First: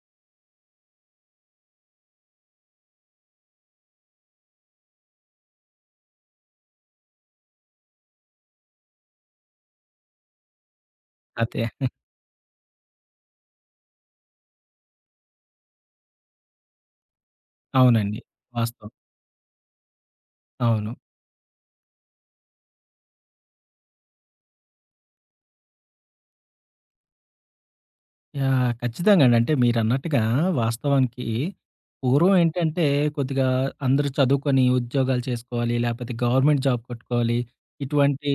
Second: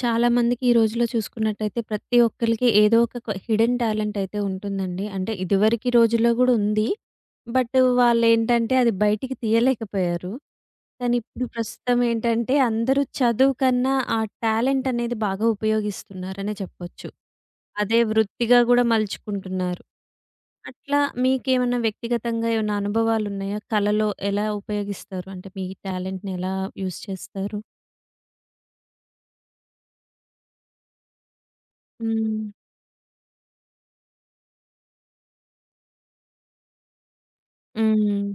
చాలా మందికి ఈ రోజుల్లో చూసుకున్నట్టయితే ప్రతి ఒక్కరికి ఏదో ఒక హిడెన్ టాలెంట్ అయితే ఉంటుందండి. అంటే ఇదివరకు రోజుల్లో కూడా ఉంది. బట్ వాళ్ళు ఏంటంటే అది బయటికి తీయలేకపోయారు. కానీ ఇప్పుడు అదే. ప్రస్తుతం ఏంటంటే అందరూ చదువు కన్నా ఆ టాలెంట్ అనేది బాగా ఉపయోగిస్తున్నారనే చెప్పొచ్చు. అదే అవునండి. వృత్తిగా కూడా వాస్తవం. మలుచుకుంటున్నారు. అవును. అట్లా మీకేమన్నా వ్యక్తిగతంగా ఏమైనా అనుభవాలు ఉన్నాయా? కళలో ఎలా ఉపయోగిస్తారు? అంటే మీ టాలెంట్‌ని ఎలా యూజ్ చేస్తారు? యాహ్! ఖచ్చితంగా అండి. అంటే మీరన్నట్టుగా వాస్తవానికి పూర్వం హ్మ్. ఏంటంటే కొద్దిగా అందరూ చదువుకొని ఉద్యోగాలు చేసుకోవాలి, లేపోతే గవర్నమెంట్ జాబ్ కొట్టుకోవాలి. ఇటువంటి హ్మ్.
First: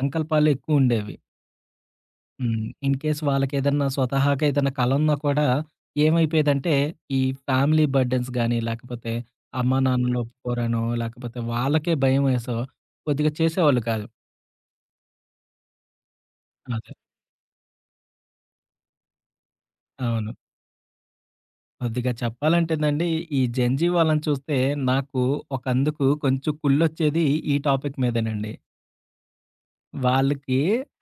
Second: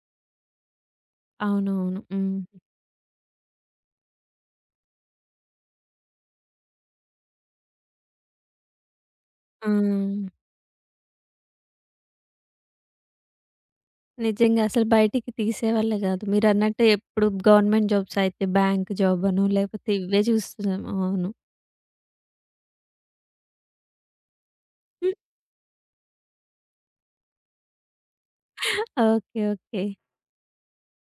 సంకల్పాలు ఎక్కువుండేవి. అవునవును. హ్మ్. హ్మ్. ఇన్ కేస్ వాళ్ళకేదన్నా స్వతహాగా ఏదన్నా కల ఉన్నా కూడా ఏమైపోయేదంటే ఈ ఫ్యామిలీ బర్డెన్స్ గాని, లేకపోతే ఆ! అమ్మా నాన్నలు ఒప్పుకోరనో, లేకపోతే వాళ్ళకే భయమేసో కొద్దిగా చేసేవాళ్ళు కాదు. నిజంగా అసలు బయటికి తీసేవాళ్ళే గాదు. మీరన్నట్టు అదే. ఎప్పుడు గవర్నమెంట్ జాబ్స్ అయితే బ్యాంక్ జాబ్ అనో లేకపోతే ఇవే అవును. చూస్తున్నాం. అవును. కొద్దిగా చెప్పాలంటేనండి, ఈ 'జంజీ' వాళ్ళని చూస్తే నాకు ఒకందుకు కొంచెం కుళ్ళొచ్చేది ఈ టాపిక్ మీదేనండి. ఓకే. ఓకే. వాళ్ళకి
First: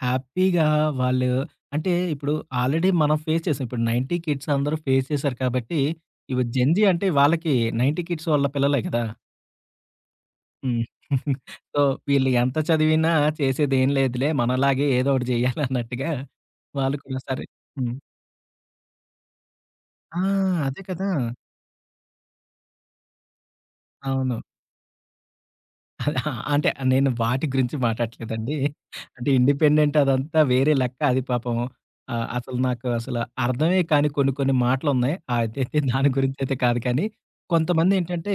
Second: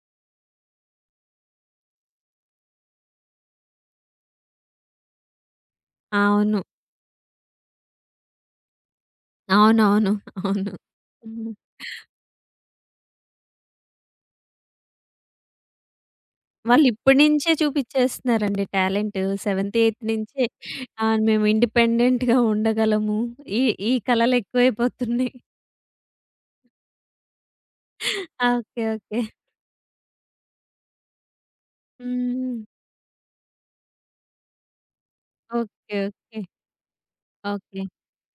హ్యాపీగా వాళ్ళు అంటే ఇప్పుడు ఆల్రెడీ మనం ఫేస్ చేసాం. ఇప్పుడు 90 కిడ్స్ అందరూ ఫేస్ చేసారు కాబట్టి, ఇవి అవును. 'జెన్‌జీ' అంటే వాళ్ళకి 90 కిడ్స్ వాళ్ళ పిల్లలే కదా! అవునవును. అవును. హ్మ్. హ్మ్. సో, వీళ్ళు ఎంత చదివినా చేసేదేం లేదులే మనలాగే ఏదో ఒకటి జేయాలన్నట్టుగా వాళ్ళు వాళ్ళు ఇప్పటి కూడా సరే నుంచే హ్మ్. చూపించేస్తున్నారండి టాలెంట్. సెవెంత్, ఎయిత్ ఆ! నుంచే అదే కదా! మేము ఇండిపెండెంట్‌గా ఉండగలము. ఈ ఈ అవును. కలలు ఎక్కువైపోతున్నాయి. అదే. ఆ! అంటే నేను వాటి గురించి మాట్లాడట్లేదండి. ఓకే. ఓకే. అంటే ఇండిపెండెంట్ అదంతా వేరే లెక్క అది పాపం. అసలు హ్మ్. నాకు అసలు అర్థమే కాని కొన్ని కొన్ని మాటలున్నాయి. అదైతే ఓకే. దాని ఓకే. గురించయితే కాదు కానీ, ఓకే. కొంతమందేంటంటే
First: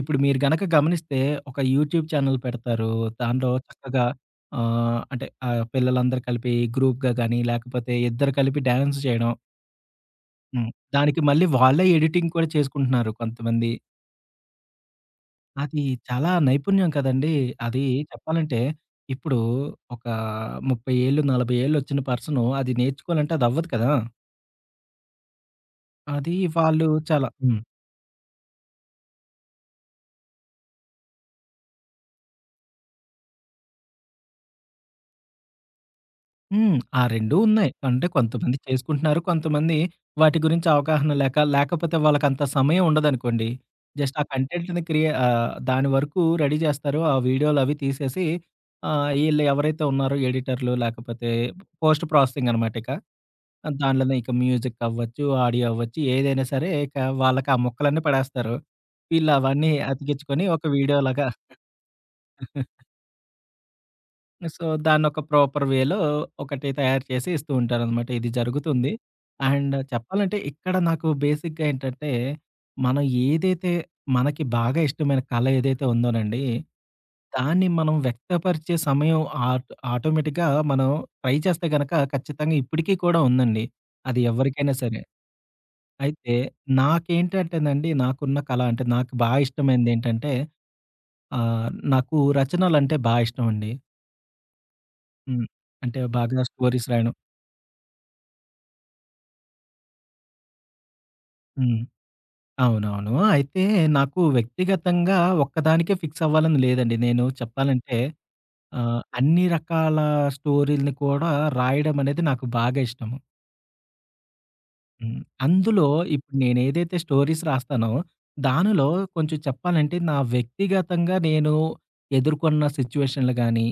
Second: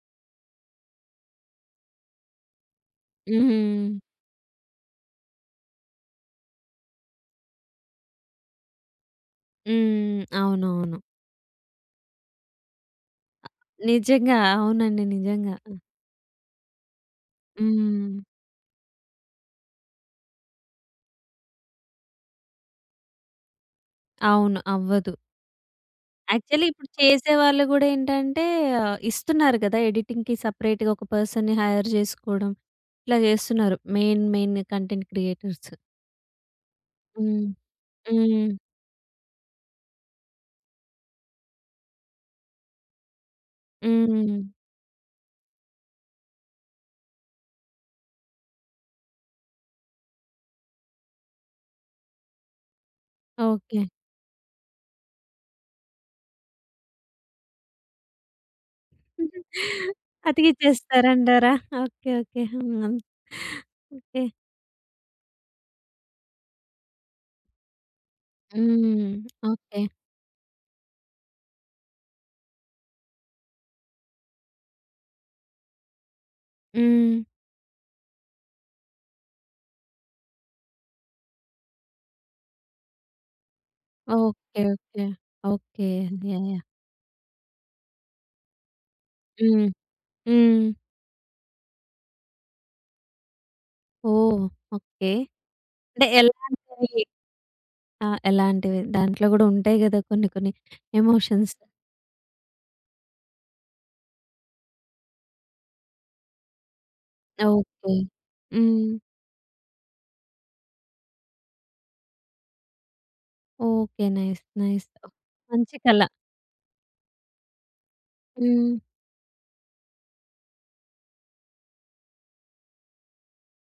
ఇప్పుడు మీరు గనక గమనిస్తే ఒక యూట్యూబ్ ఛానెల్ పెడతారు. దాంట్లో హ్మ్. చక్కగా పిల్లలందరూ కలిపి గ్రూప్‌గా గాని, లేకపోతే ఇద్దరు కలిపి డాన్స్ చేయడం. హ్మ్. హ్మ్. అవునవును. దానికి మళ్ళీ వాళ్ళే ఎడిటింగ్ కూడా చేసుకుంటున్నారు కొంతమంది. నిజంగా. అవునండి. నిజంగా. అది చాలా నైపుణ్యం కదండీ! అది హ్మ్. చెప్పాలంటే, ఇప్పుడు ఒక 30 ఏళ్ళు, 40 ఏళ్ళొచ్చిన పర్సను అది నేర్చుకోవాలంటే అది అవ్వదు కదా! అవును. అవ్వదు. అది యాక్చువల్లీ ఇప్పుడు వాళ్ళు చాలా హ్మ్. చేసేవాళ్ళు గూడా ఏంటంటే ఇస్తున్నారు గదా! ఎడిటింగ్‌కి సెపరేట్‌గా ఒక పర్సన్‌ని హైర్ జేసుకోవడం. ఇట్లా జేస్తున్నారు. Main main content creators. హ్మ్. ఆ 2 హ్మ్. ఉన్నాయి. అంటే హ్మ్. కొంతమంది చేసుకుంటున్నారు. కొంతమంది వాటి గురించి అవగాహన లేక, లేకపోతే వాళ్ళకంత సమయం ఉండదనుకోండి. జస్ట్ ఆ హ్మ్. దాని వరకు రెడీ జేస్తారు. ఆ వీడియోలవి తీసేసి ఈళ్ళు ఎవరైతే ఉన్నారో ఎడిటర్లు లేకపోతే పోస్ట్ ప్రాసెసింగ్ అనమాట ఇక. ఓకే. దాంట్లోనే ఇక మ్యూజిక్ అవ్వచ్చు, ఆడియో అవ్వచ్చు ఏదైనా సరే ఇక వాళ్ళకి ఆ ముక్కలన్నీ పడేస్తారు. వీళ్ళు అవన్నీ అతికించుకొని ఒక వీడియోలాగా అతికిచ్చేస్తారంటారా? ఓకే. ఓకే. హ్మ్. ఓకే. సో, దాన్నొక ప్రాపర్ వేలో ఒకటి తయారు చేసి ఇస్తూ ఉంటారనమాట. ఇది జరుగుతుంది. హ్మ్. And okay. చెప్పాలంటే ఇక్కడ నాకు బేసిక్‌గా ఏంటంటే, మనం ఏదైతే మనకి బాగా ఇష్టమైన కళ ఏదైతే ఉందోనండి, హ్మ్. దాన్ని మనం వ్యక్తపరిచే సమయం ఆటోమేటిక్‌గా మనం ట్రై చేస్తే గనక ఖచ్చితంగా ఇప్పటికీ కూడా ఉందండి. అది ఓకే. ఎవరికైనా సరే. ఓకే. ఓకే. అయితే యాహ్! యాహ్! నాకేంటంటేనండి, నాకున్న కళ అంటే నాకు బా హ్మ్. ఇష్టమైనదేంటంటే హ్మ్. నాకు రచనలంటే బా ఇష్టమండి. ఓహ్! ఓకే. హ్మ్. అంటే అంటే బాగా స్టోరీస్ ఎలాంటివి? రాయడం. ఆ! ఎలాంటివి? దాంట్లో గూడా ఉంటాయి గదా! కొన్ని కొన్ని ఎమోషన్స్. హ్మ్. అవునవును. అయితే నాకు వ్యక్తిగతంగా ఒక్కదానికే ఫిక్స్ అవ్వాలని లేదండి. నేను ఓకే. చెప్పాలంటే హ్మ్. అన్ని రకాల స్టోరీలని కూడా రాయడం అనేది నాకు బాగా ఇష్టము. ఓకే. నైస్. నైస్. హ్మ్. మంచి అందులో కళ. ఇప్పుడు నేనేదైతే స్టోరీస్ రాస్తానో హ్మ్. దానిలో కొంచెం చెప్పాలంటే నా వ్యక్తిగతంగా నేను ఎదుర్కొన్న సిట్యుయేషన్‌లు గాని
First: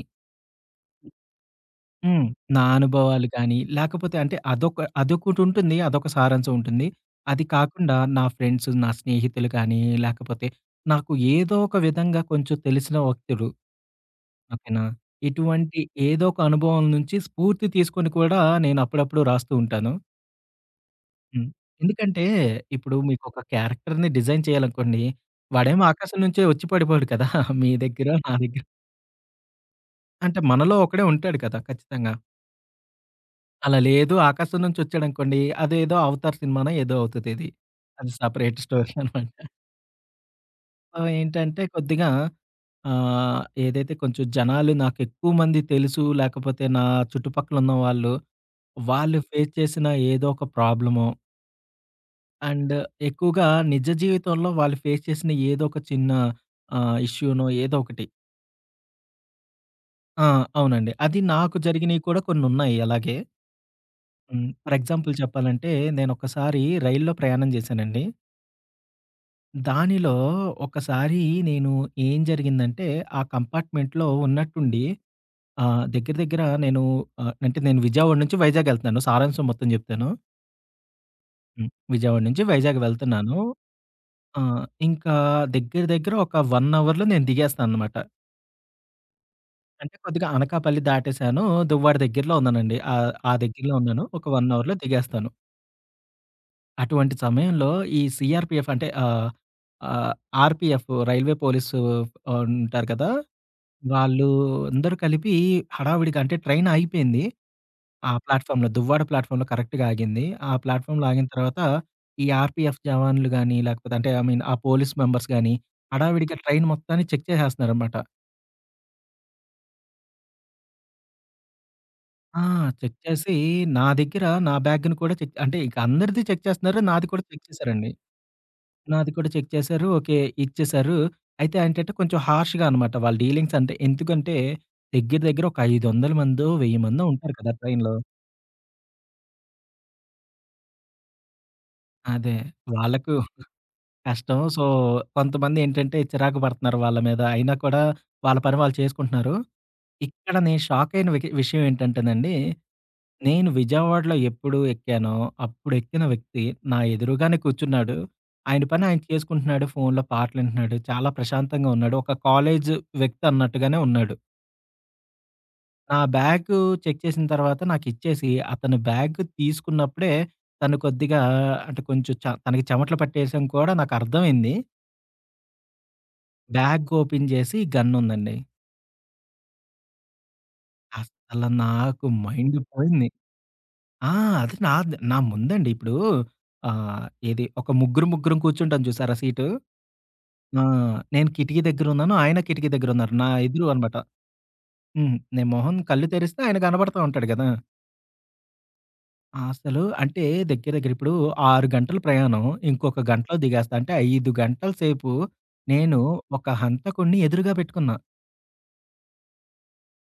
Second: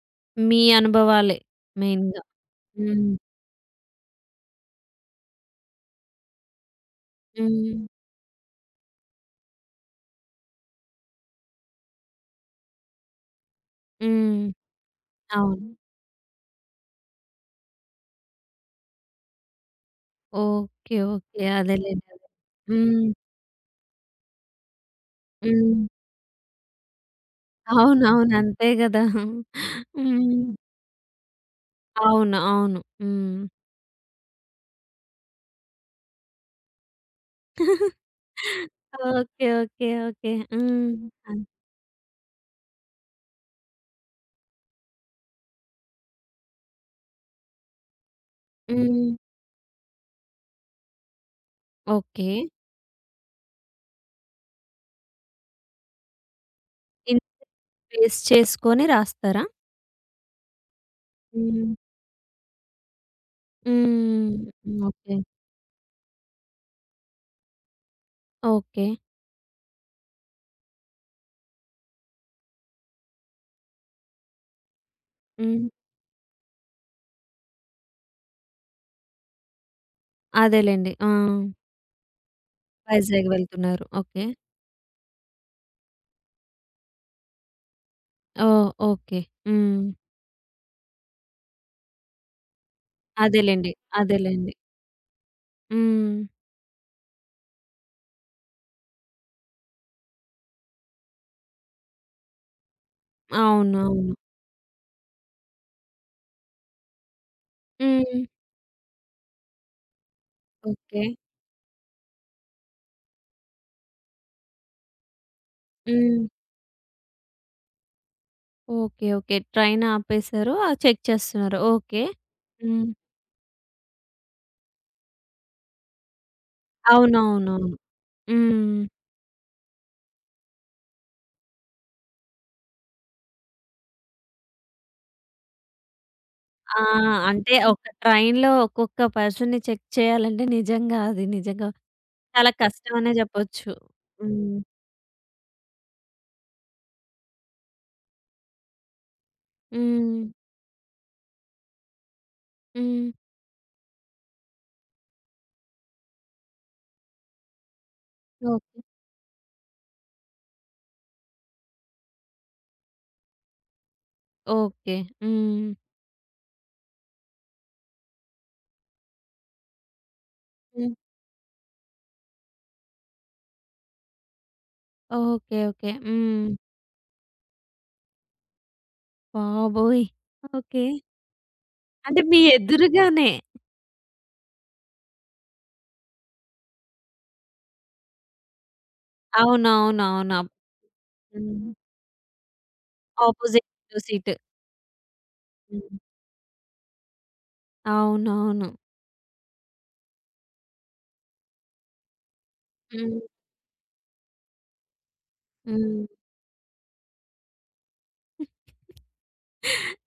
మీ అనుభవాలే మెయిన్‌గా. హ్మ్. నా హ్మ్. అనుభవాలు కానీ, లేకపోతే అంటే అదొక అదొకటుంటుంది. అదొక సారాంశం ఉంటుంది. అది హ్మ్. కాకుండా నా ఫ్రెండ్స్, నా స్నేహితులు కానీ, లేకపోతే నాకు ఏదో ఒక విధంగా కొంచెం తెలిసిన వ్యక్తులు హ్మ్. ఓకేనా? అవును. ఇటువంటి ఏదో ఒక అనుభవం నుంచి స్ఫూర్తి తీసుకొని కూడా నేను అప్పుడప్పుడు రాస్తూ ఉంటాను. ఓకే. ఓకే. హ్మ్. అదేలెండి. ఎందుకంటే అదే. ఇప్పుడు హ్మ్. మీకొక క్యారెక్టర్‌ని డిజైన్ చేయాలనుకోండి, హ్మ్. వాడేమో ఆకాశం నుంచే వచ్చి పడిపోడు కదా! మీ దగ్గర, నా అవునవును. దగ్గర అంతే గదా! అంటే హ్మ్. మనలో ఒకడే ఉంటాడు కదా! ఖచ్చితంగా. అవును. అవును. హ్మ్. అలా లేదు. 'ఆకాశం నుంచి వచ్చాడనుకోండి' అదేదో 'అవతార్' సినిమానో ఏదో అవుతదిది. అది సెపరేట్ స్టోరీ అనమాట. ఓకే. ఓకే. ఓకే. హ్మ్. సో, అన్ ఏంటంటే కొద్దిగా ఏదైతే కొంచెం జనాలు నాకెక్కువ మంది తెలుసు, లేకపోతే నా చుట్టుపక్కల ఉన్నవాళ్ళు, వాళ్ళు హ్మ్. వాళ్ళు ఫేస్ చేసిన ఏదో ఒక ప్రాబ్లమో ఓకే. అండ్ ఎక్కువగా నిజ జీవితంలో వాళ్ళు ఫేస్ చేసిన ఏదో ఒక చిన్న ఇన్ ఇష్యూనో ఏదో ఒకటి బేస్ చేసుకొని రాస్తారా? ఆ! అవునండి. అది నాకు హ్మ్. జరిగినయి కూడా కొన్నున్నాయి అలాగే. హ్మ్. హ్మ్. For example okay. చెప్పాలంటే నేనొకసారి రైల్లో ప్రయాణం చేశానండి. ఓకే. దానిలో ఒకసారి నేను ఏం జరిగిందంటే, ఆ కంపార్ట్‌మెంట్‌లో ఉన్నట్టుండి హ్మ్. దగ్గర దగ్గర నేను అంటే నేను విజయవాడ నుంచి వైజాగ్ ఎళ్తున్నాను. సారాంశం మొత్తం జెప్తాను. అదేలెండి. ఆ! హ్మ్. విజయవాడ నుంచి వైజాగ్ వైజాగ్ వెళ్తున్నాను. వెళ్తున్నారు. ఓకే. ఇంకా దగ్గర దగ్గర ఒక 1 అవర్‌లో నేను దిగేస్తాననమాట. ఓహ్! ఓకే. హ్మ్. అంటే కొద్దిగా అనకాపల్లి దాటేసాను. దువ్వాడ దగ్గరలో ఉన్నానండి. ఆ అదేలెండి. దగ్గరలో ఉన్నాను. ఒక 1 అదేలెండి. అవర్‌లో దిగేస్తాను. హ్మ్. అటువంటి సమయంలో ఈ సీఆర్‌పీఎఫ్ అంటే ఆహ్, ఆహ్, ఆర్‌పీఎఫ్ రైల్వే పోలీసు ఉంటారు కదా! అవును. అవును. వాళ్ళు అందరూ కలిపి హడావిడిగా అంటే ట్రైన్ ఆగిపోయింది. ఆ హ్మ్. ప్లాట్‌ఫార్మ్‌లో దువ్వాడ ప్లాట్‌ఫార్మ్‌లో కరెక్ట్‌గా ఆగింది. ఆ ఓకే. ప్లాట్‌ఫార్మ్‌లో ఆగిన తర్వాత ఈ ఆర్‌పీఎఫ్ జవాన్లు గాని, లేకపోతే అంటే ఐ మీన్ ఆ పోలీస్ మెంబర్స్ గాని హ్మ్. హడావిడిగా ట్రైన్ మొత్తాన్ని చెక్ చేసేస్తున్నారనమాట. ఓకే. ఓకే. ట్రైన్ ఆపేశారు. చెక్ చేస్తున్నారు. ఓకే. ఆ! హ్మ్. చెక్ చేసి నా దగ్గర నా బ్యాగ్‌ని కూడా చెక్ అంటే ఇక అందరిది చెక్ చేస్తున్నారు. నాది కూడా చెక్ అవునవునవును. చేశారండి. హ్మ్. నాది కూడా చెక్ చేశారు. ఓకే. ఇచ్చేశారు. అయితే ఏంటంటే కొంచెం హార్ష్‌గా అనమాట వాళ్ళ డీలింగ్స్ అంటే ఎందుకంటే దగ్గర దగ్గర ఒక 500 మందో, 1000 ఆ! మందో ఉంటారు కదా! అంటే ఒక ట్రైన్‌లో. ట్రైన్‌లో ఒక్కొక్క పర్సన్‌ని చెక్ చేయాలంటే నిజంగా అది నిజంగా అదే. చాలా కష్టం అనే వాళ్ళకు చెప్పొచ్చు. కష్టం. హ్మ్. సో, కొంతమందేంటంటే చిరాకు పడుతున్నారు వాళ్ళ మీద. అయినా కూడా వాళ్ళ పని వాళ్ళు చేసుకుంటున్నారు. హ్మ్. ఇక్కడ నేను షాకయిన వికి విషయం ఏంటంటేనండి, హ్మ్. నేను విజయవాడలో ఎప్పుడు ఎక్కానో, అప్పుడు ఎక్కిన వ్యక్తి నా ఎదురుగానే కూర్చున్నాడు. ఆయన ఓకే. పని ఆయన చేసుకుంటున్నాడు. ఫోన్‌లో పాటలింటున్నాడు. చాలా ప్రశాంతంగా ఉన్నాడు. ఒక కాలేజ్ వ్యక్తి అన్నట్టుగానే ఉన్నాడు. ఓకే. హ్మ్. నా బ్యాగు చెక్ చేసిన తర్వాత నాకిచ్చేసి, అతను బ్యాగ్ తీసుకున్నప్పుడే తను హ్మ్. కొద్దిగా అంటే కొంచెం చ తనకి చెమటలు పట్టేయడం కూడా నాకర్థమైంది. ఓకే. ఓకే. హ్మ్. బ్యాగ్ ఓపెన్ జేసి గన్నుందండి. బాబోయ్! ఓకే. అసల నాకు అంటే మీ మైండ్ పోయింది. ఎదురుగానే. ఆ! అది నాద్ నా ముందండి. ఇప్పుడు ఏది ఒక ముగ్గురు, ముగ్గురం కూర్చుంటాం చూసారా సీటు? అవునవునవును. ఆ! నేను కిటికీ హ్మ్. దగ్గరున్నాను. ఆయన కిటికీ దగ్గరున్నారు. నా ఎదురు అనమాట. Opposite seat. హ్మ్. నేను మొహం హ్మ్. కళ్ళు తెరిస్తే ఆయన కనబడతా ఉంటాడు గదా! అవునవును. అసలు అంటే దగ్గర దగ్గర ఇప్పుడు 6 గంటలు ప్రయాణం. ఇంకొక హ్మ్. గంటలో దిగేస్తా. అంటే 5 గంటల సేపు నేను హ్మ్. ఒక హంతకుడిని ఎదురుగా పెట్టుకున్నా.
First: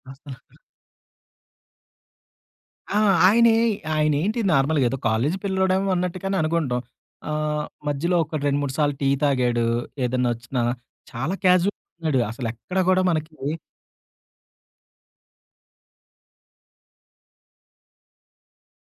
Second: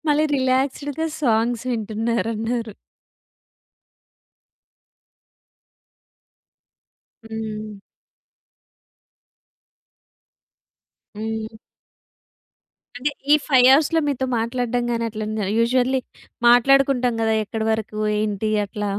మళ్ళీ అసల రిలాక్స్‌డ్‌గా సాంగ్స్ వింటున్నారన్నారు. ఆ! ఆయనే ఆయనేంటి నార్మల్‌గా ఏదో కాలేజీ పిల్లోడేమో అన్నట్టుగానే అనుకుంటాం. హ్మ్. మధ్యలో ఒక 2, 3 సార్లు టీ తాగాడు. ఏదన్నా వచ్చినా చాలా హ్మ్. క్యాజువల్‌గా ఉన్నాడు. అసలెక్కడ కూడా అంటే మనకి ఈ 5 అవర్స్‌లో మీతో మాట్లాడడం గాని అట్లన యూజువల్లీ మాట్లాడుకుంటాం గదా! ఎక్కడి వరకు ఏంటి అట్లా.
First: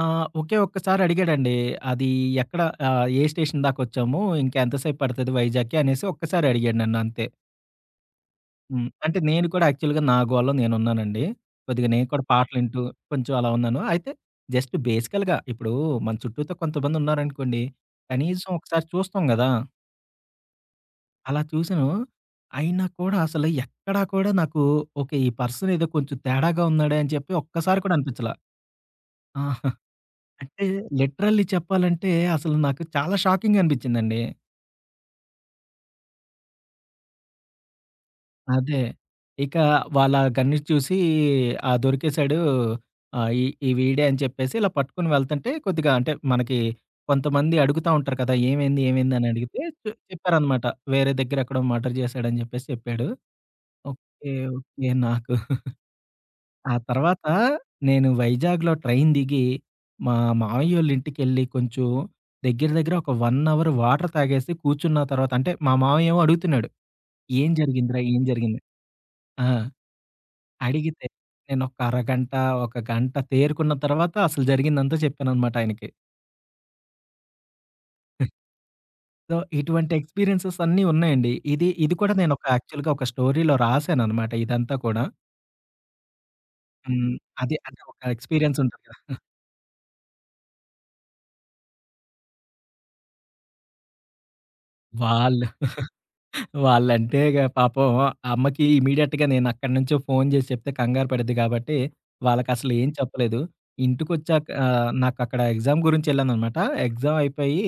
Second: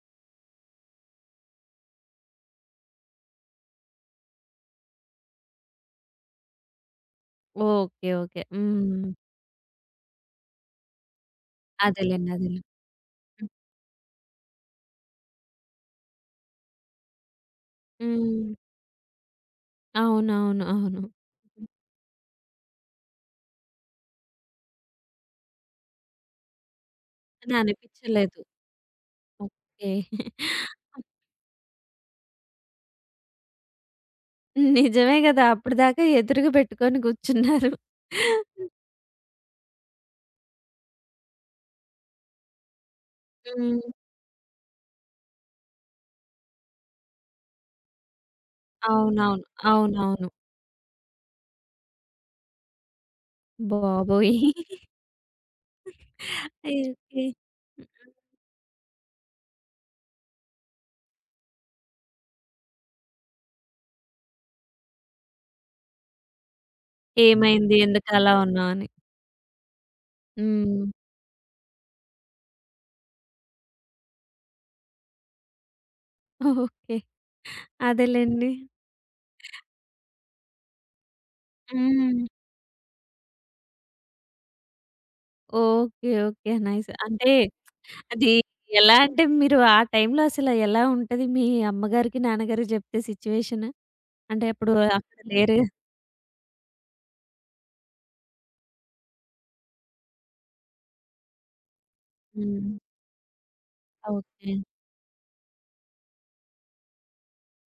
ఒకే ఒక్కసారి అడిగాడండి. అది ఎక్కడ ఏ స్టేషన్ దాకొచ్చాము? ఇంకా ఎంతసేపు పడతది వైజాగ్‌కి అనేసి ఒక్కసారి అడిగాడు నన్ను అంతే. ఓకే. ఓకే. హ్మ్. హ్మ్. అంటే నేను కూడా యాక్చువల్‌గా నా గోలలో నేనున్నానండి. కొద్దిగా నేను కూడా అదేలెండి. అదేలెండి. పాటలింటూ కొంచెం అలా ఉన్నాను. అయితే జస్ట్ బేసికల్‌గా ఇప్పుడు మన చుట్టూతో కొంతమంది ఉన్నారనుకోండి. కనీసం హ్మ్. ఒకసారి చూస్తాం గదా! అవునవును. అవును. అలా చూసాను. అయినా కూడా అసలు ఎక్కడా కూడా నాకు ఓకే. ఈ పర్సన్ ఏదో కొంచెం తేడాగా ఉన్నాడే అని చెప్పి అని ఒక్కసారి కూడా అనిపించలా. అనిపించలేదు. ఆ! ఓకే. అంటే లిటరల్లీ చెప్పాలంటే అసలు నాకు చాలా షాకింగ్‌గా అనిపించిందండి. నిజమే గదా! అప్పటిదాకా ఎదురుగా పెట్టుకొని కూర్చున్నారు. అదే. ఇక వాళ్ళ గన్ను చూసి ఆ! దొరికేసాడు. ఆహ్, ఈ ఈ హ్మ్. వీడే అని చెప్పేసి ఇలా పట్టుకొని వెళ్తుంటే కొద్దిగా అంటే మనకి కొంతమంది అడుగుతా ఉంటారు కదా! ఏమైంది? ఏమైంది? అని అవునవును. అడిగితే చె అవునవును. చెప్పారనమాట. వేరే దగ్గర ఎక్కడో మర్డర్ చేశాడని చెప్పేసి చెప్పాడు. ఓకే. బాబోయ్! ఓకే. నాకు ఆ ఓకే. తర్వాత నేను వైజాగ్‌లో ట్రైన్ దిగి, మా మామయ్యోళ్ళ ఇంటికెళ్ళి కొంచెం దగ్గర దగ్గర ఒక 1 అవర్ వాటర్ తాగేసి కూర్చున్న తర్వాత అంటే మా మామయ్య ఏమో అడుగుతున్నాడు. "ఏం ఏమైంది? జరిగిందిరా? ఏం ఎందుకలా జరిగింది?" ఉన్నావు అని. ఆ! హ్మ్. అడిగితే నేనొక అరగంట, ఒక గంట తేరుకున్న తర్వాత అసలు జరిగిందంతా చెప్పాననమాట ఆయనకి. ఓకే. అదేలెండి. సో, ఇటువంటి ఎక్స్‌పీరియన్సెస్ అన్నీ ఉన్నాయండి. ఇది ఇది కూడా హ్మ్. నేను ఒక యాక్చువల్‌గా ఒక స్టోరీలో రాసాననమాట ఇదంతా కూడా. ఓకే. ఓకే. నైస్. హ్మ్. అంటే అది అంటే ఒక అది ఎక్స్‌పీరియన్స్ ఉంటది ఎలా కదా! అంటే మీరు ఆ టైంలో అసలు ఎలా ఉంటది మీ అమ్మగారికి, నాన్నగారికి జెప్తే సిట్యుయేషన్? అంటే అప్పుడు అక్కడ వాళ్ళు లేరు. వాళ్ళంటే ఇగ పాపం ఆ అమ్మకి ఇమ్మీడియేట్‌గా నేనక్కడి నుంచో ఫోను జేసి చెప్తే కంగారు పడిద్ది కాబట్టి, వాళ్ళకసలు హ్మ్. ఏం చెప్పలేదు. ఇంటికొచ్చాక ఓకే. నాకక్కడ ఎగ్జామ్ గురించెళ్ళాననమాట. ఎగ్జామ్ అయిపోయి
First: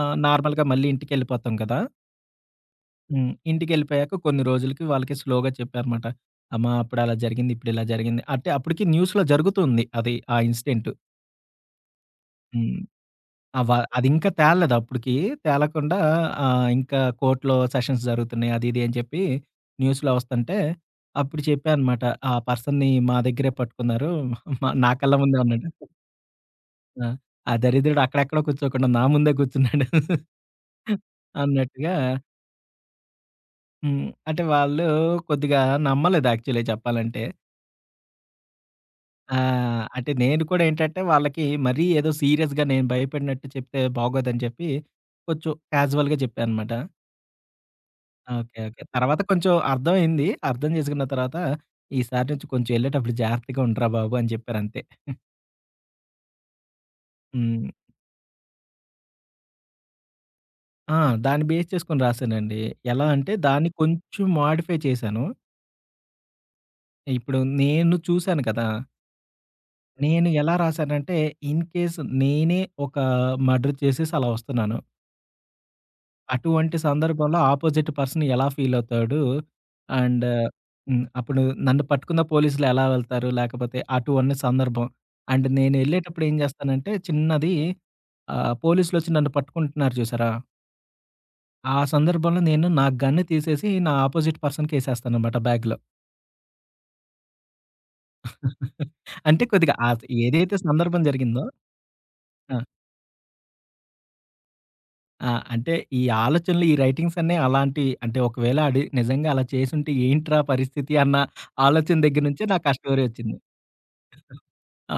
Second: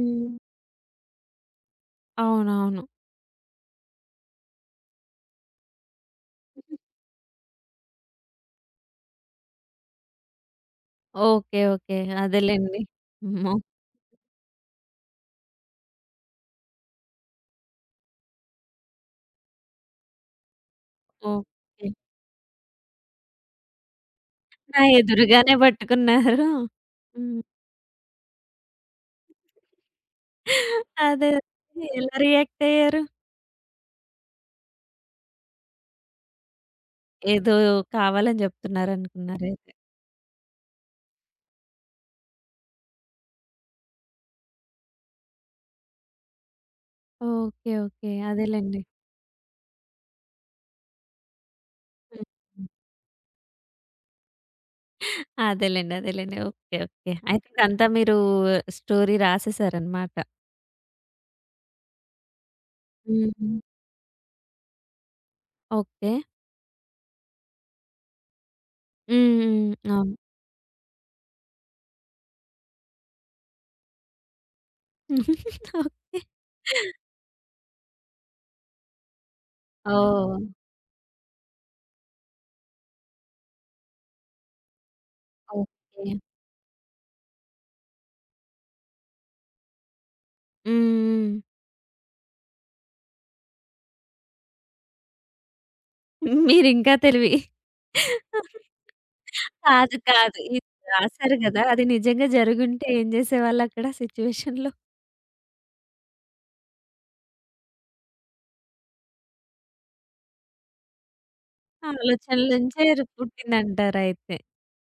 నార్మల్‌గా మళ్ళీ ఇంటికెళ్ళిపోతాం కదా! అవునవును. హ్మ్. ఇంటికెళ్ళిపోయాక కొన్ని రోజులకి వాళ్ళకి స్లోగా చెప్పానమాట. అమ్మా! అప్పుడలా జరిగింది, ఇప్పుడిలా జరిగింది. అంటే అప్పటికి న్యూస్‌లో జరుగుతుంది అది ఆ ఇన్సిడెంటు. ఓకే. ఓకే. హ్మ్. అదేలెండి. హ్మ్. ఆ! వ అదింకా తేలలేదు అప్పటికి. తేలకుండా ఇంకా కోర్ట్‌లో సెషన్స్ జరుగుతున్నాయి. అది, ఇది అని చెప్పి న్యూస్‌లో వస్తుంటే, అప్పుడు చెప్పా ఓకే. అనమాట. ఆ పర్సన్‌ని మా దగ్గరే పట్టుకున్నారు. మా నా నా కళ్ళ ముందే ఎదురుగానే ఉన్నాడు. పట్టుకున్నారు. ఆ! హ్మ్. ఆ దరిద్రుడు అక్కడెక్కడో కూర్చోకుండా నా ముందే కూర్చున్నాడు అదే. అన్నట్టుగా ఎలా రియాక్ట్ అయ్యారు? హ్మ్. అంటే వాళ్ళు కొద్దిగా నమ్మలేదు యాక్చువల్లీ చెప్పాలంటే. ఏదో కావాలని జెప్తున్నారనుకున్నారైతే. అంటే నేను కూడా ఏంటంటే వాళ్ళకి మరీ ఏదో సీరియస్‌గా నేను భయపడినట్టు చెప్తే బాగోదని చెప్పి కొంచెం క్యాజువల్‌గా చెప్పా అనమాట. ఓకే. ఓకే. ఓకే. అదేలెండి. ఓకే. తర్వాత కొంచెం అర్థమైంది. అర్థం చేసుకున్న తర్వాత ఈసారి నుంచి హ్మ్. కొంచెం ఎళ్ళేటప్పుడు జాగ్రత్తగా ఉండరా బాబు! అని చెప్పారంతే. అదేలెండి. అదేలెండి. ఓకే. ఓకే. అయితే హ్మ్. ఇదంతా మీరు స్టోరీ రాసేసారనమాట. ఆ! దాన్ని బేస్ చేసుకొని రాసానండి. ఎలా అంటే హ్మ్. దాన్ని కొంచెం మోడిఫై చేశాను. ఓకే. ఇప్పుడు నేను చూసాను కదా! హ్మ్. హ్మ్. అవును. నేను ఎలా రాసానంటే ఇన్ కేస్ నేనే ఒక మర్డర్ చేసేసి అలా వస్తున్నాను. ఓకే. అటువంటి సందర్భంలో అపోజిట్ పర్సన్ ఎలా ఫీల్ అవుతాడు? And oh! హ్మ్. అప్పుడు నన్ను పట్టుకున్న పోలీసులు ఎలా వెళ్తారు? లేకపోతే అటువంటి సందర్భం. And okay. నేనెళ్ళేటప్పుడు ఏం చేస్తానంటే చిన్నది పోలీసులొచ్చి నన్ను పట్టుకుంటున్నారు చూసారా? హ్మ్. ఆ సందర్భంలో నేను నా గన్ను తీసేసి నా అపోజిట్ పర్సన్‌కేసేస్తాననమాట బ్యాగ్‌లో. హ్మ్. మీరింకా తెలివి. అంటే కొద్దిగా కాదు. ఆద్ కాదు. ఏదైతే ఇది సందర్భం రాసారు జరిగిందో గదా! అది నిజంగా ఆ! జరుగుంటే ఏం జేసేవాళ్ళక్కడ సిట్యుయేషన్‌లో? ఆ! అంటే ఈ ఆలోచనలు, ఈ రైటింగ్స్ అన్నీ అలాంటి అంటే ఒకవేళ ఆడు నిజంగా అలా చేసుంటే ఏంట్రా పరిస్థితి అన్న ఆలోచన దగ్గర ఆలోచనల నుంచే నాకు ఆ నుంచే స్టోరీ వచ్చింది. పుట్టిందంటారయితే.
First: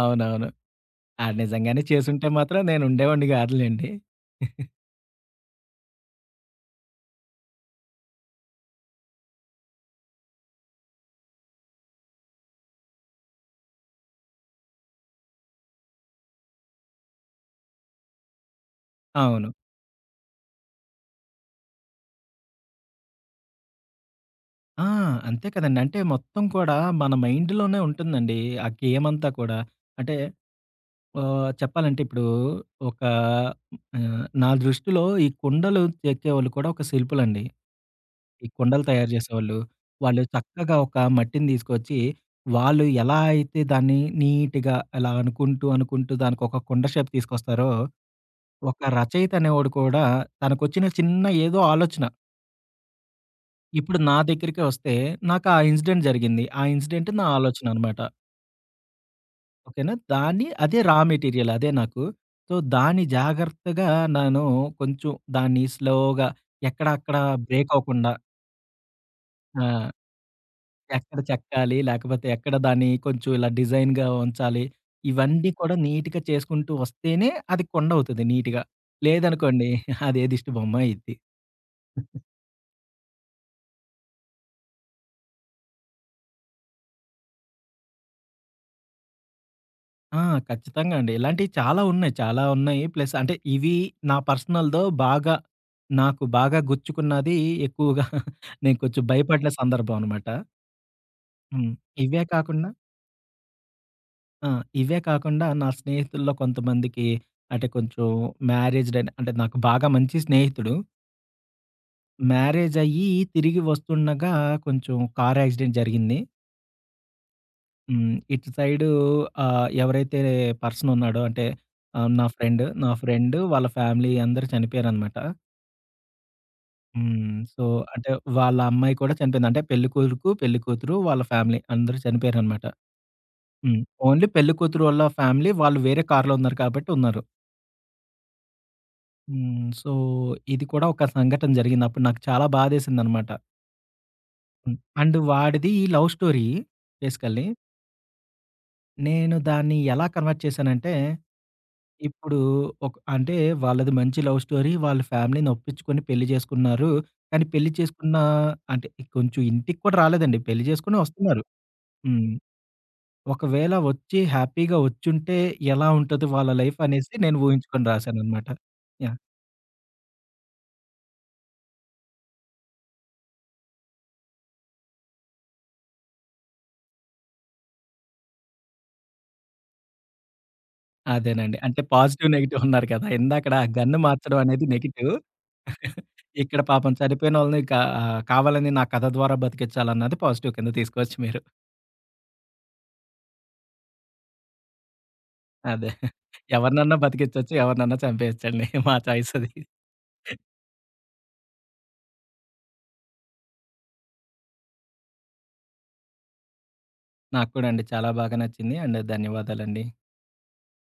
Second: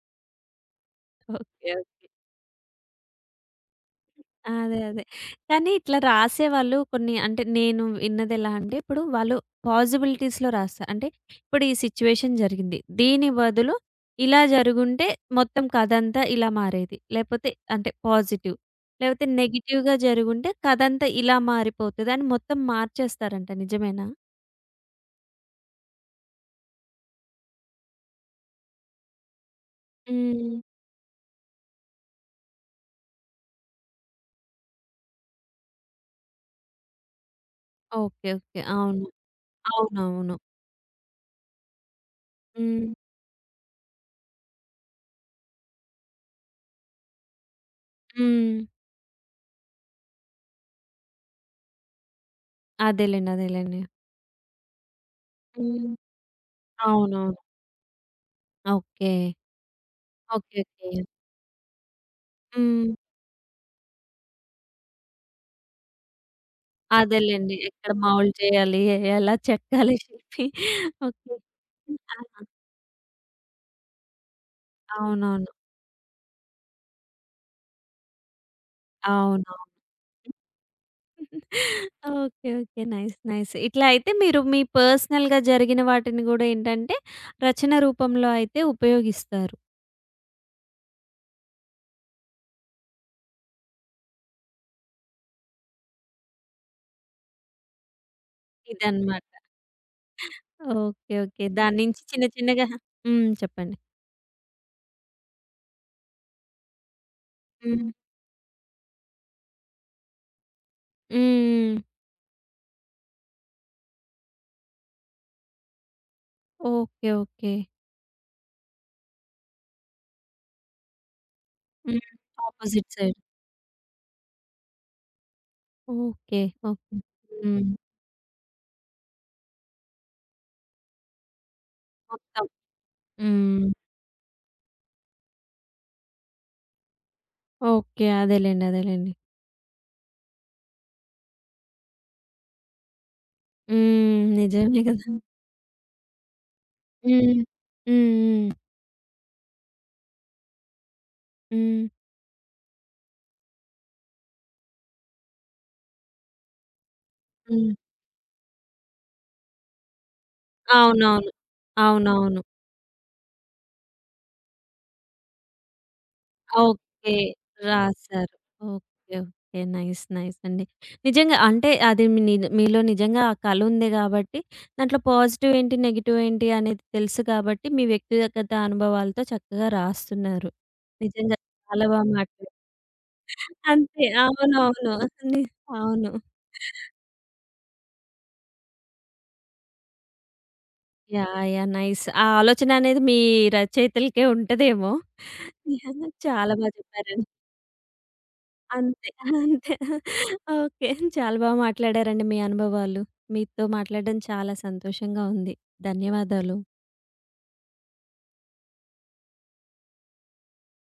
అవునవును. ఆడు ఓకే. నిజంగానే ఓకే. చేసుంటే మాత్రం నేను ఉండేవాడిని కాదులెండి. అదే. అదే. కానీ ఇట్లా రాసేవాళ్ళు కొన్ని అంటే నేను విన్నదెలా అంటే, ఇప్పుడు వాళ్ళు పాజిబిలిటీస్‌లో రాస్తారు. అంటే ఇప్పుడు ఈ సిట్యుయేషన్ జరిగింది. దీని బదులు ఇలా జరుగుంటే మొత్తం కథంతా ఇలా మారేది. లేపోతే అంటే పాజిటివ్. లేపోతే అవును. నెగెటివ్‌గా జరుగుంటే కథంతా ఇలా మారిపోతది అని మొత్తం మార్చేస్తారంట. నిజమేనా? ఆ! అంతే కదండీ. అంటే మొత్తం కూడా మన మైండ్‌లోనే ఉంటుందండి. ఆ గేమ్ అంతా కూడా. అంటే హ్మ్. చెప్పాలంటే ఇప్పుడు ఒక నా దృష్టిలో ఈ కుండలు చెక్కేవాళ్ళు కూడా ఒక శిల్పులండి. ఓకే. ఈ ఓకే. కుండలు అవును. తయారు చేసేవాళ్ళు. వాళ్ళు అవునవును. చక్కగా ఒక మట్టిని తీసుకొచ్చి, వాళ్ళు హ్మ్. ఎలా అయితే దాన్ని నీట్‌గా అలా అనుకుంటూ, అనుకుంటూ దానికొక కుండ షేప్ తీసుకొస్తారో, హ్మ్. ఒక రచయిత అనేవాడు కూడా తనకొచ్చిన చిన్న ఏదో ఆలోచన, అదేలెండి. అదేలెండి. ఇప్పుడు నా దగ్గరికే వస్తే నాకు ఆ హ్మ్. ఇన్సిడెంట్ జరిగింది. ఆ ఇన్సిడెంట్ నా అవునవును. ఆలోచన అనమాట. ఓకే. ఓకేనా? దాన్ని ఓకే. అదే రా ఓకే. మెటీరియల్ అదే నాకు. సో, హ్మ్. దాన్ని జాగ్రత్తగా నేను కొంచెం దాన్ని స్లోగా ఎక్కడా అక్కడ అదేలెండి. బ్రేక్ ఎక్కడ అవ్వకుండా మౌల్డ్ చేయాలి? ఎలా ఆ! చెక్కాలి షేప్‌ని. ఎక్కడ ఓకే. చెక్కాలి, లేకపోతే ఆహా! ఎక్కడ దాన్ని కొంచెం ఇలా డిజైన్‌గా ఉంచాలి. ఇవన్నీ అవునవును. కూడా నీట్‌గా చేసుకుంటూ వస్తేనే అది కొండవుతది నీట్‌గా. అవునవును. లేదనుకోండి అదే దిష్టి బొమ్మ అయిద్ది. ఓకే. ఓకే. నైస్. నైస్. ఇట్లా అయితే మీరు మీ పర్సనల్‌గా జరిగిన వాటిని గూడా ఏంటంటే రచన రూపంలో అయితే ఉపయోగిస్తారు. ఆ! ఖచ్చితంగా అండి. ఇలాంటివి చాలా ఉన్నాయి. చాలా ఉన్నాయి. ప్లస్ అంటే ఇవి నా పర్సనల్‌దో బాగా నాకు బాగా గుచ్చుకున్నది ఎక్కువగా నేను కొంచెం ఇదన్నమాట. భయపడిన సందర్భం అనమాట. ఓకే. ఓకే. హ్మ్. దాని నుంచి ఇవే చిన్న చిన్నగా కాకుండా హ్మ్. చెప్పండి. ఆ! ఇవే కాకుండా నా స్నేహితుల్లో కొంతమందికి అంటే హ్మ్. కొంచెం మ్యారేజ్‌డ్ అంటే నాకు బాగా మంచి స్నేహితుడు. హ్మ్. మ్యారేజయ్యి తిరిగి వస్తుండగా కొంచెం కార్ యాక్సిడెంట్ జరిగింది. ఓకే. ఓకే. హ్మ్. ఇటు సైడు ఎవరైతే పర్సన్ ఉన్నాడో అంటే హ్మ్. నా ఫ్రెండ్ నా ఆపోజిట్ సైడ్. ఫ్రెండ్ వాళ్ళ ఫ్యామిలీ అందరూ చనిపోయారనమాట. ఓకే. ఓకే. హ్మ్. సో, హ్మ్. అంటే వాళ్ళ అమ్మాయి కూడా చనిపోయింది. అంటే పెళ్లి కొడుకు, పెళ్లి కూతురు వాళ్ళ ఫ్యామిలీ అందరూ మొత్తం. చనిపోయారనమాట. హ్మ్. హ్మ్. ఓన్లీ పెళ్లి కూతురు వాళ్ళ ఫ్యామిలీ వాళ్ళు వేరే కార్‌లో ఉన్నారు కాబట్టి ఉన్నారు. ఓకే. అదేలెండి. అదేలెండి. హ్మ్. సో, ఇది కూడా ఒక సంఘటన జరిగింది. అప్పుడు నాకు చాలా బాధేసిందనమాట. హ్మ్. హ్మ్. నిజమే కదా! అండ్ వాడిది లవ్ స్టోరీ హ్మ్. బేసికల్లీ. హ్మ్. హ్మ్. నేను దాన్ని ఎలా కన్వర్ట్ చేశానంటే, హ్మ్. ఇప్పుడు ఒక అంటే వాళ్ళది మంచి లవ్ స్టోరీ. వాళ్ళ ఫ్యామిలీని ఒప్పించుకొని పెళ్లి చేసుకున్నారు. కానీ పెళ్లి హ్మ్. చేసుకున్న అంటే కొంచెం ఇంటికి కూడా రాలేదండి. పెళ్లి చేసుకొని అవునవును. వస్తున్నారు. హ్మ్. అవునవును. ఒకవేళ వచ్చి హ్యాపీగా వచ్చుంటే ఎలా ఉంటది వాళ్ళ లైఫ్ ఓకే. అనేసి నేను ఊహించుకొని రాశారు. రాశాననమాట. Okay. Yeah! Okay. Nice. Nice అండి. నిజంగా అంటే అది మీ మీలో నిజంగా ఆ కళ ఉంది కాబట్టి దాంట్లో పాజిటివ్ ఏంటి, నెగెటివ్ ఏంటి అనేది తెలుసు కాబట్టి మీ వ్యక్తిగత అనుభవాలతో చక్కగా రాస్తున్నారు. నిజంగా అదేనండి. అంటే చాలా బాగా పాజిటివ్, మాట్లాడారు. నెగెటివ్ అన్నారు కదా! ఇందాకడ గన్ అంతే. మార్చడం అనేది అవునవును. నెగెటివ్. ని అవును. ఇక్కడ పాపం చనిపోయినోళ్ళని కా కావాలని నా కథ ద్వారా బతికించాలన్నది పాజిటివ్ కింద తీసుకోవచ్చు యాహ్! మీరు. యాహ్! నైస్. ఆ ఆలోచననేది మీ రచయితలకే ఉంటదేమో. అదే. చాలా ఎవరినన్నా చెప్పారండి. బతికించొచ్చు. ఎవరినన్నా చంపేయొచ్చండి. మా అంతే. చాయిస్ అది. అంతే. ఓకే. చాలా మాట్లాడారండి మీ అనుభవాలు. మీతో మాట్లాడడం చాలా సంతోషంగా ఉంది. ధన్యవాదాలు. నాకు కూడా అండి చాలా బాగా నచ్చింది. అండ్ ధన్యవాదాలండి.